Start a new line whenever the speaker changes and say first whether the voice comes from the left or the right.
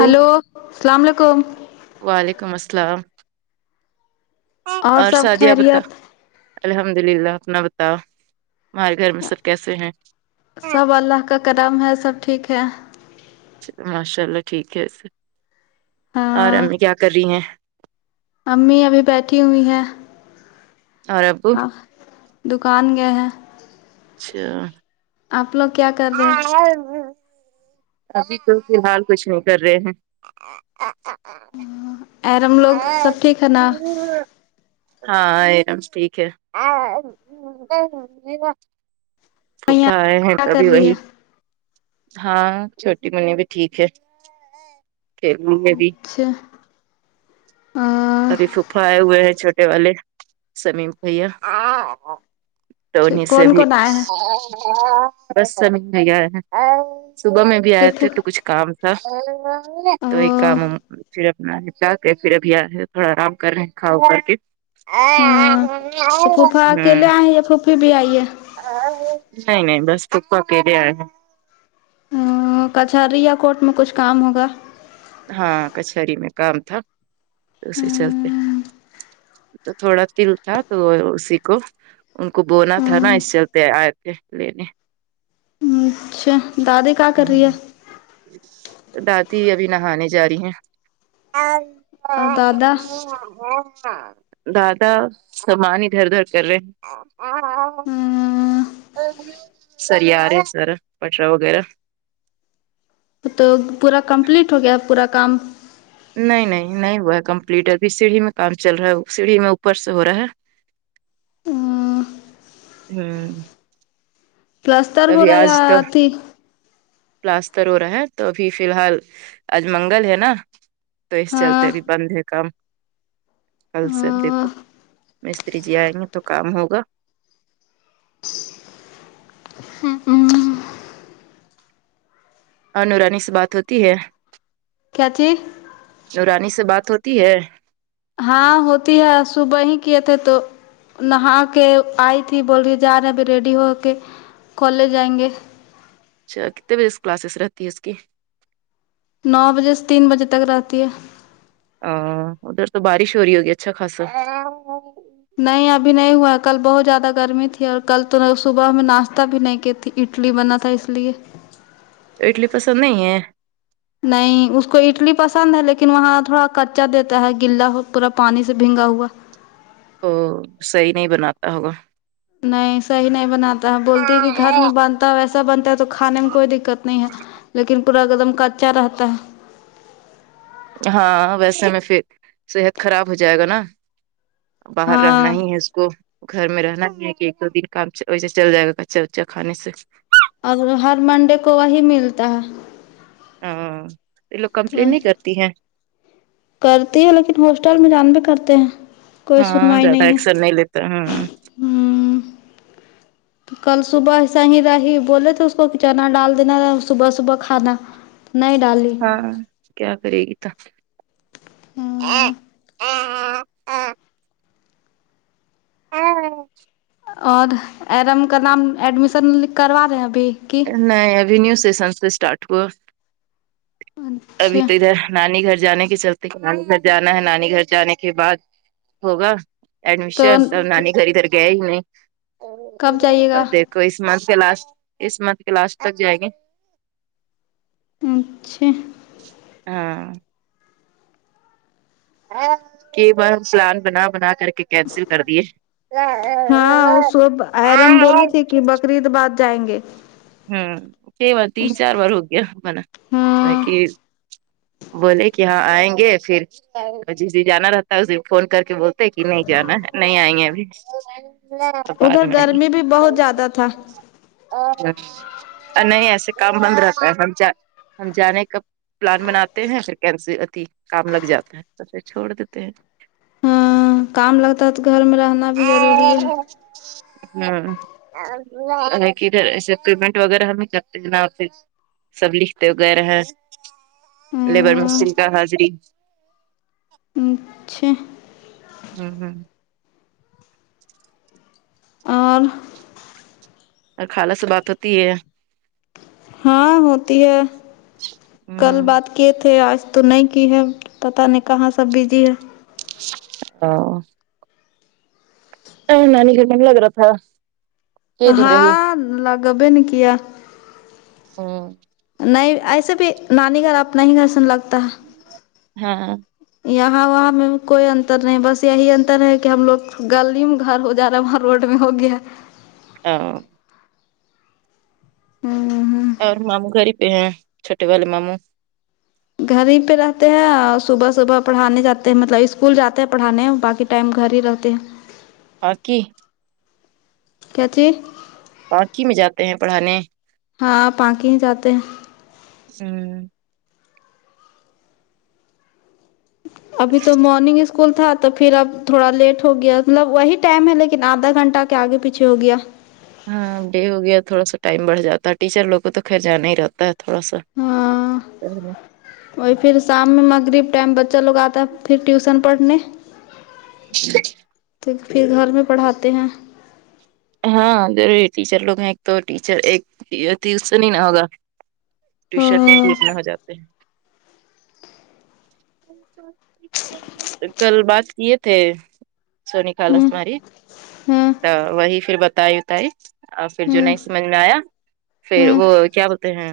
left: Hello السلام علیکم
right: وعلیکم السلام اور
left: سب
right: سعدیہ بتا
left: خیریت
right: الحمد للہ اپنا بتاؤ تمہارے گھر میں سب کیسے ہیں چلو،
left: سب اللہ کا کرم ہے سب ٹھیک ہے
right: ماشاء اللہ ٹھیک ہے اور
left: ہاں
right: امی کیا کر رہی ہیں
left: امی ابھی بیٹھی ہوئی ہے
right: اور ابو
left: آ دکان گئے ہیں
right: اچھا
left: آپ لوگ کیا کر رہے
right: [unintelligible] ابھی تو فی الحال کچھ نہیں کر رہے ہیں
left: عارم لوگ سب ٹھیک ہے نا
right: ہاں ایک دم ٹھیک ہے پوپا آئے ہیں
left: کیا کر
right: تبھی
left: رہی
right: وہی
left: ہے
right: ہاں چھوٹی منی بھی ٹھیک ہے پر منی بھی
left: اچھا
right: ابھی پھو پھا آئے ہوئے ہیں چھوٹے والے سلیم بھیا تو انہیں سے
left: کون
right: بھی
left: کون آئے ہیں
right: بس سلیم بھیاآیے تھے صبح میں بھی آئے
left: صرف
right: تھے تو کچھ کام تھا تو یہ کام پھر اپناتا پھر اب یا ہے تھوڑا آرام کر رہے ہیں کھاو کر کے
left: ہاں تو پھوفا اکیلے آئے یا پھفی بھی آئی ہے
right: نہیں نہیں بس پوفا کے اکیلے آیے ہے
left: ہاں کچہیری یا کورٹ میں کچھ کام ہوگا
right: ہاں کچہیری میں کام تھا اسی چلتے تو تھوڑا تل تھا تو اسی کو ان کو بولا تھا نا اس چلتے آئے تھے لینے
left: امم اچھا دادی کا کر
right: ہوں،
left: رہی ہے
right: دادی ابھی نہانے جا رہی ہیں ہاں
left: اور
right: ہاں
left: دادا
right: [unintelligible] دادا سامان ادھر ادھر کر رہے ہیں سر یار ہیں ہے اسطرف کچرا وغیرہ
left: تو پورا کمپلیٹ ہو گیا پورا کام
right: نہیں نہیں نہیں وہا ہے کمپلیٹ ہے ابھی سیڑھی میں کام چل رہا ہے سیڑھی میں اوپر سے ہو رہا ہے امم
left: پلستر ہو رہا یا ا تھی
right: پلاستر ہو رہا ہے تو ابھی فی الحال آج منگل ہے نا تو اس
left: ہاں
right: چلتےبھی بند ہے کام کل سے اب دیکھو میستری جی آئیں گے تو کام ہوگا انورانی سے بات ہوتی ہے
left: کیاچی
right: دیورانی سے بات ہوتی ہے
left: ہاں ہوتی ہے آج صبح ہی کیے تھے تو نہا کے آئی تھی بول رہی جا رہے ابھی ریڈی ہو کے کالج جائیں گے
right: اچھا کتنے بجے سے کلاسیز رہتی ہے اس کی
left: نو بجے سے تین بجے تک رہتی ہے
right: ہاں ادھر تو بارش ہو رہی ہوگی اچھا خاصہ
left: نہیں ابھی نہیں ہوا کل بہت زیادہ گرمی تھی اور کل توگ صبح میں ناشتہ بھی نہیں کی تھی اڈلی بنا تھا اس لیے
right: تو اڈلی پسند نہیں ہے
left: نہیں اس کو اڈلی پسند ہے لیکن وہاں تھوڑا کچا دیتا ہے گلا ہو پورا پانی سے بھینگا ہوا
right: اور صحیح نہیں بناتا ہوگا
left: نہیں صحیح نہیں بناتا ہے بولتی ہے کہ گھر میں بنتا ویسا بنتا ہے تو کھانے میں کوئی دقت نہیں ہے لیکن پورا ایک دم کچا رہتا ہے
right: ہاں ویسے میں پھر صحت خراب ہو جائے گا نا باہر رہنا
left: ہاں
right: ہی ہے اس کو گھر میں رہنا ہی ہے کہ ایک دو دن کام ویسے چل جائے گا کچا وچا کھانے سے
left: اور ہر منڈے کو وہی ملتا ہے
right: ہاں یہ لوگ
left: تو
right: کمپلین
left: وہی
right: نہیں کرتی ہیں
left: کرتی ہے لیکن ہاسٹل میں جان بھی کرتے ہیں کوئی
right: ہاں
left: سنوائی
right: زیادہ
left: ہے
right: ایکسن نہیں لیتا ہوں
left: ہوں کل صبح ایسے ہی رہی بولے تو اس کو چنا ڈال دینا صبح صبح کھانا نہیں ڈالی
right: ہاں کیا کرے گی تو ہاں ہاں
left: اور ارم کا نام ایڈمیشن کروا رہے ہیں ابھی کی
right: نہیں ابھی نیو سیشن سے اسٹارٹ ہوا ہے ابھی
left: اچھا
right: تو ادھر نانی گھر جانے کے چلتے نانی گھر جانا ہے نانی گھر جانے کے بعد ہوگا
left: تو
right: ایڈمیشن سب نانی گھر ادھر گئے ہی میں
left: کب جائیے گا
right: اب دیک تو اس منتھ کے لاسٹ اس منتھ کے لاسٹ تک جائے گے
left: اچھا
right: ہاں کہ ب سلان بنا بنا کر کے کینسل کر دیے
left: ہاں فرید آباد جائ گے
right: ہوں کئی بار تین
left: اس
right: چار بار ہو گیا منا میںنے
left: ہاں
right: کہ بولے کہ یہاں آئیں گے پھر جس دے جانا رہتا ہے اس فون کر کے بول کی نہیں جانا نہیں آئی ہیں ابھی اب بعد
left: ادھر
right: میں آئیں گے
left: گرمی بھی بہت زیادہ تھا
right: نہیں ایسے کام بند رہتا ہے ہم ہم جانے کا پلان بناتے ہیں پھر کیسے اتی کام لگ جاتا ہے پے چھوڑ دیتے ہیں
left: ہاں کام لگتا ہے تو گھر میں رہنا بھی ضروری ہے
right: ہاں ادھر ایسے پیمنٹ وغیرہ ہمیں کرتے نا آ پھر سب لکھتے وغیرہ ہے لیبر
left: ہاں
right: مستری کا حاضری
left: اچھا
right: ہوں ہوں
left: اور
right: اور خالہ سے بات ہوتی ہے
left: ہاں ہوتی ہے کل
right: ہوں
left: بات کیے تھے آج تو نہیں کی ہے پتہ نہیں کہاں سب بزی ہے
right: ا نان گ من لگر تھاا
left: ہاں لگبھی نے کیا
right: ہوں
left: نہیں ایسے بھی نانی گھر اپنا ہی گسن لگتا ہے
right: ہاں
left: یہاں وہاں میں کوئی انتر نہیں بس یہی انتر ہے کہ ہم لوگ گلی میں گھر ہو جا رہا ہےاں روڈ بھی ہوگیا ہے
right: ہاں
left: ہوں ہاں
right: اور ماموں گھر ہی پہ ہیں چھوٹے والے ماموں
left: گھر ہی پہ رہتے ہیں صبح صبح پڑھانے جاتے ہیں مطلب اسکول جاتے ہیں پڑھانے میں باقی ٹائم گھر ہی رہتے ہیں
right: باقی
left: کیا جی
right: پارکھی میں جاتے ہیں پڑھانے
left: ہاں پاکئنگ جاتے
right: ہمم
left: ابھی تو مارننگ اس اسکول تھا تو پھر اب تھوڑا لیٹ ہو گیا مطلب وہی ٹائم ہے لیکن آدھا گھنٹہ کیا آگے پیچھے ہو گیا
right: ہاں ڈے ہو گیا تھوڑا سا ٹائم بڑھ جاتا ہے ٹیچر لوگ کو تو خیر جانا ہی رہتا ہے تھوڑا سا
left: ہاں وہی پھر شام میں مغرب ٹائم بچہ لوگ آتا ہے پھر ٹیوشن پڑھنے تو پھر گھر میں پڑھاتے ہیں
right: ہاں ر ٹیچر لوگ ہیں ایک تو ٹیچر ایک اس سے ہی نہ ہوگا ٹیوشن میں
left: ہاں
right: بھی اپنا ہو جاتے ہیں کل بات کیے تھے سونی کالس
left: ہوں
right: تماری
left: ہوں
right: تو وہی پھر بتائی اتائی اور پھر
left: ہوں
right: جنید سے ملنے آیا پھر
left: ہوں
right: وہ کیا بولتے ہیں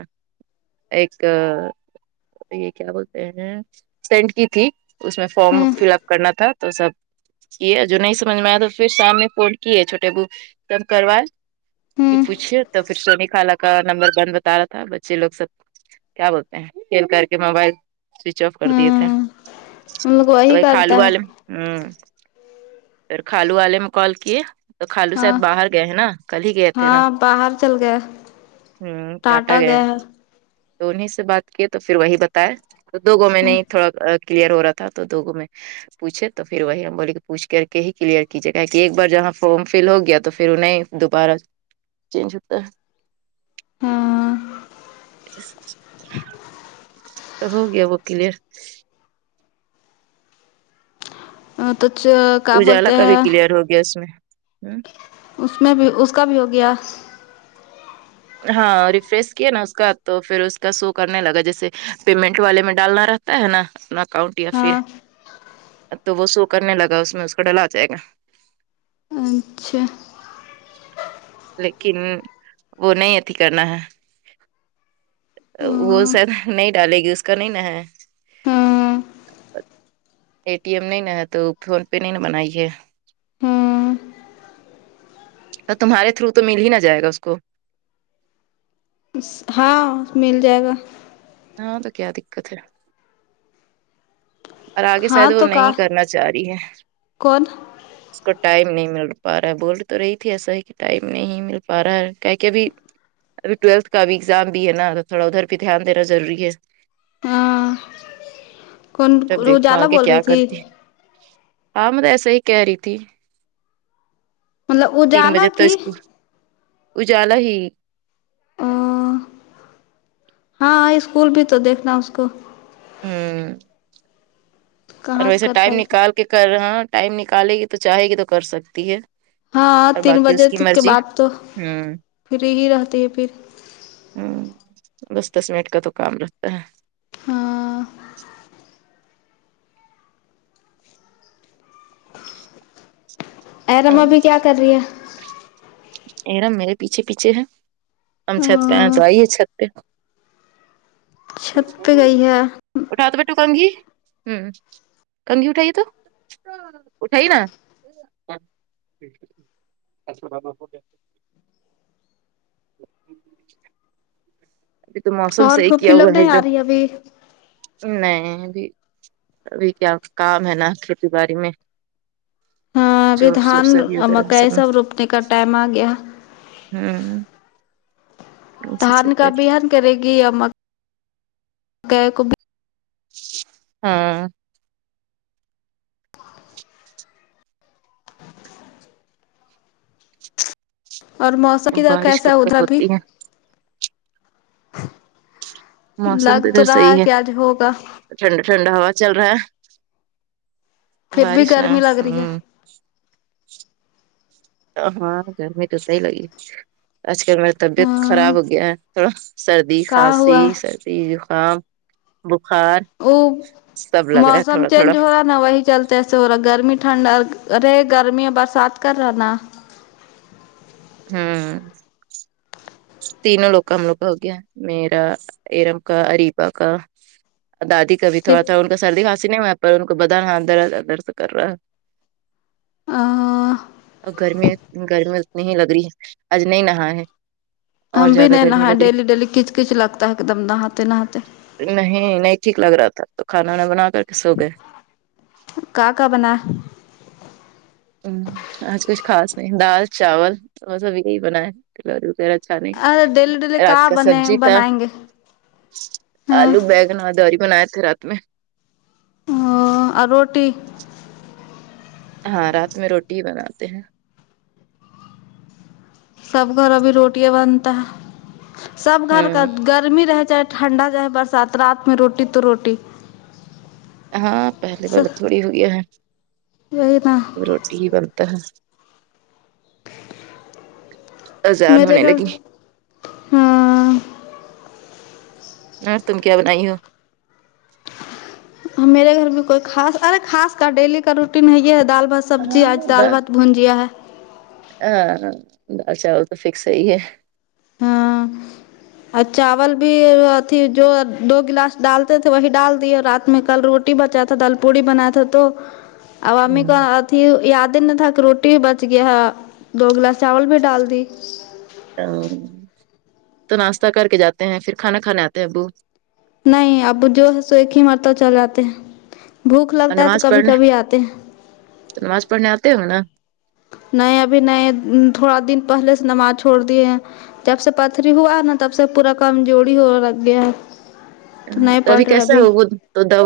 right: ایک یہ کیا بولتے ہیں سینڈ کی تھی اس میں فارم
left: ہوں
right: فل اپ کرنا تھا تو سب یہ جو نہیں سمجھ میں آیا تو پھر شام میں فون کیے چھوٹے ابو تب کروائے
left: ہوں
right: پوچھیے تو پھر سونی خالا کا نمبر بن بتا رہا تھا بچے لوگ سب کیا بتاۓ پھر کر کے موبائل سوئچ آف کر دیے تھے
left: ہوں ان لوگ
right: تو
left: وہی
right: کالو
left: کرتا ہے
right: والے ھممم پھر کالو والے نے کال کیے تو خالو شاید
left: ہاں
right: باہر گئے ہیں نہ کل ہی گئے تھے نا
left: ہاں باہر چل گیا
right: ہممم چاٹا گیا ہے تو انہیں سے بات کیے تو پھر وہی بتاائے تو دوگو میں نے تھوڑا کلیئر ہو رہا تھا تو دوگوں میں پوچھے تو پھر وہی ہم بولے کہ پوچھ کر کے ہی کلیئر کییے گا کہ ایک بار جہاں فام فل ہو گیا تو پھر نہیں دوبارہ چینج ہوتا ہے
left: ہاں
right: تو ہو گیا وہ کلیر
left: ہاں تو چپ
right: اجالا کا بھی کلیئر ہو گیا اس میں
left: اس میں بھی اس کا بھی ہو گیا
right: ہاں ریفریش کیا نا اس کا تو پھر اس کا شو کرنے لگا جیسے پیمنٹ والے میں ڈالنا رہتا ہے نہ اپنا اکاؤنٹ یا پھر
left: ہاں
right: تو وہ شو کرنے لگا اس میں اس کو ڈلا جائے گا
left: اچھا
right: لیکن وہ نہیں اتیھی کرنا ہے وہ
left: ہاں
right: سر نہیں ڈالے گی اس کا نہیں ہے
left: ہاں
right: اے ٹی ایم نہیں نہ ہے تو فون پے نہیں نہ بنائی ہے تو تمہارے تھرو تو مل ہی نہ جائے گا اس کو
left: ہاں مل جائے گا
right: ہاں تو کیا دققت ہے اور آگے
left: ہاں
right: شاید وہ
left: تو کا
right: نہیں کرنا چاہ رہی ہے
left: کون
right: اس کو ٹائم نہیں مل پا رہا ہے بول تو رہی تھی ایسا ہی کہ ٹائم نہیں مل پا رہا ہے کیا کہ ابھی اب کلاس کا بھی اگزام بھی ہے نا تو تھوا ادھر بھی دھیان دینا روری ہے
left: ہاں کون
right: تب دیکھو
left: اجالا
right: آگے
left: بول رہی
right: کیا
left: تھی
right: کرتی ہے۔ ہاں میں ایسے ہی کہہ رہی تھی
left: مطلب
right: تین
left: اجالا
right: بجے ٹیسٹ کی اجالا ہی
left: او ہاں اسکول بھی تو دیکھنا اس کو
right: ہمم اور
left: کہاں سے
right: ویسے
left: کر
right: ٹائم
left: پائے گی
right: نکال کے کر رہا ٹائم نکالے گی تو چاہے گی تو کر سکتی ہے
left: ہاں
right: اور
left: تین
right: باقی
left: بجے
right: اس کی
left: کے
right: مرضی
left: بعد تو
right: ہوں
left: فری ہی رہتی ہے پھر
right: ہوں بس دس منٹ کا تو کام رہتا ہے
left: ہاں ارم
right: ہے
left: ابھی کیا کر رہی ہے
right: ارام میرے پیچھے پیچھے ہے ہم چھت پہ آ تو آئی ہے چھت پہ
left: چھت پہ گئی ہے
right: [unintelligible] اٹھا تو بیٹو کنگھی ہ کنگھی اٹھائیے تو اٹھائی نا [unintelligible] ابھی تو موسم
left: اور
right: صحیح کیا
left: پھوپھی لوگ
right: ہوا ہے
left: نہیں
right: ایک
left: آ
right: دم
left: رہی ابھی
right: نہیں ابھی ابھی کیا کام ہے نا کھیتی باڑی میں
left: ہاں ابھی
right: چور سور
left: دھان
right: سبھی ادھر ہے
left: مکئی سب روپنے کا ٹائم آ گیا
right: ہوں
left: ابھیان کرے گی اما گائے کو بھی
right: ہاں
left: اور موسم کی طرح
right: بارش
left: کیسا
right: کب تک
left: ہوتا بھی
right: ہوتی ہے موسم
left: لگ
right: تو ادھر
left: رہا
right: صحیح ہے
left: کہ آج ہوگا
right: ٹھنڈا ٹھنڈا ہوا چل رہا ہے
left: پھر بھی
right: بارش نہ
left: گرمی لگ رہی ہے
right: ہوں ہاں گرمی تو صحیح لگی آج کل ما طبیعت خراب
left: ہاں
right: ہو گیا ہے تھوڑا سردی
left: کا
right: کھانسی
left: ہوا
right: سردی زکام بخار
left: وہ
right: سب لگ رہا ہے
left: موسم
right: تھوڑا تھوڑا
left: چینج ہو رہا نہا وہی چلتا توسے ہو رہا ہے گرمی ٹھنڈ رہے گرمی برسات کر رہا نا
right: ہمم تینوں لوگ کا ہم لوگ کا ہو گیا میرا ایرم کا اریبا کا دادی کا بھی تھوڑا
left: صرف
right: تھوڑا تھا ان کا سردی خانسی نہیں ہوا پر ان کو بدااں اندر اندر سے کر رہا ہے
left: [inaudible]
right: اور گرمی گرمی اتنی ہی لگ رہی ہے آج نہیں نہا ہے اور
left: ہم بھی
right: زیادہ
left: نہیں
right: گرمی
left: نہ
right: لگ
left: ڈیلی
right: رہی
left: ڈیلی کچ کچ لگتا ہے ایک دم نہاتے نہاتے
right: نہیں نہیں ٹھیک لگ رہا تھا تو کھانا میں بنا کر کے سو گئے
left: کا کا بنا
right: ہ آج کچھ خاص نہیں دال چاول وہ سب یہی بنائے تلوری وغیرہ نہیں
left: ارے ڈیلی ڈیلی
right: رات کا
left: بنے
right: سبزی تھا
left: بنائیں گے ہاں
right: آلو بیگ نداری بناائے تھے رات میں
left: ا روٹی
right: ہاں رات میں روٹی ہی بناتے ہیں
left: سب گھر ابھی روٹی بنتا ہے سب گھر کا
right: ہوں
left: گرمی رہے چاہے ٹھنڈا چاہے برسات رات میں روٹی تو روٹی
right: ہاں پہلے والا تھوڑی ہو گیا ہے
left: یہی نا
right: روٹی ہی بنتا ہے اذان
left: میرے
right: ہونے
left: گھر
right: لگی
left: ہاں
right: اور تم کیا بنائی ہو
left: میرے گھر میں کوئی خاص ارے خاص کا ڈیلی کا روٹین یہی ہے دال بس سبزی
right: ہاں
left: آج دال بت بونجیا ہے
right: ہاں دال چاول تو فکس وہی ہے
left: ہاں اور چاول بھی جو دو گلاس ڈالتے تھے وہی ڈال دیے رات میں کل رو ٹی بچا تھا دال پوڑی بنایا تھا تو اوامی کا ت یادن تھا کہ روٹی بھی بچ گیا دو گلاس چاول بھی ڈال دی
right: ہمم تو ناشتہ کر کے جاتے ہیں پھر کھانا کھانے آتے ہیں ابو
left: نہیں اب جو ہے سو ہی مرتا چل آے بھوک
right: اور
left: لگتا ہے تو
right: نماز
left: کبھی
right: پڑھنے
left: کبھی آتے
right: نماز پڑھنے آتے ہونگے نہ
left: نئے ابھی نئے تھوڑا دن پہلے سے نماز چھوڑ دیے ہیں جب سے پتری ہوا نا تب سے پورا کمزوری ہرکھا ہے
right: ہ
left: نہیں
right: تو
left: پڑھ
right: ابھی
left: رہے
right: کیسا ہو وہ تو دوا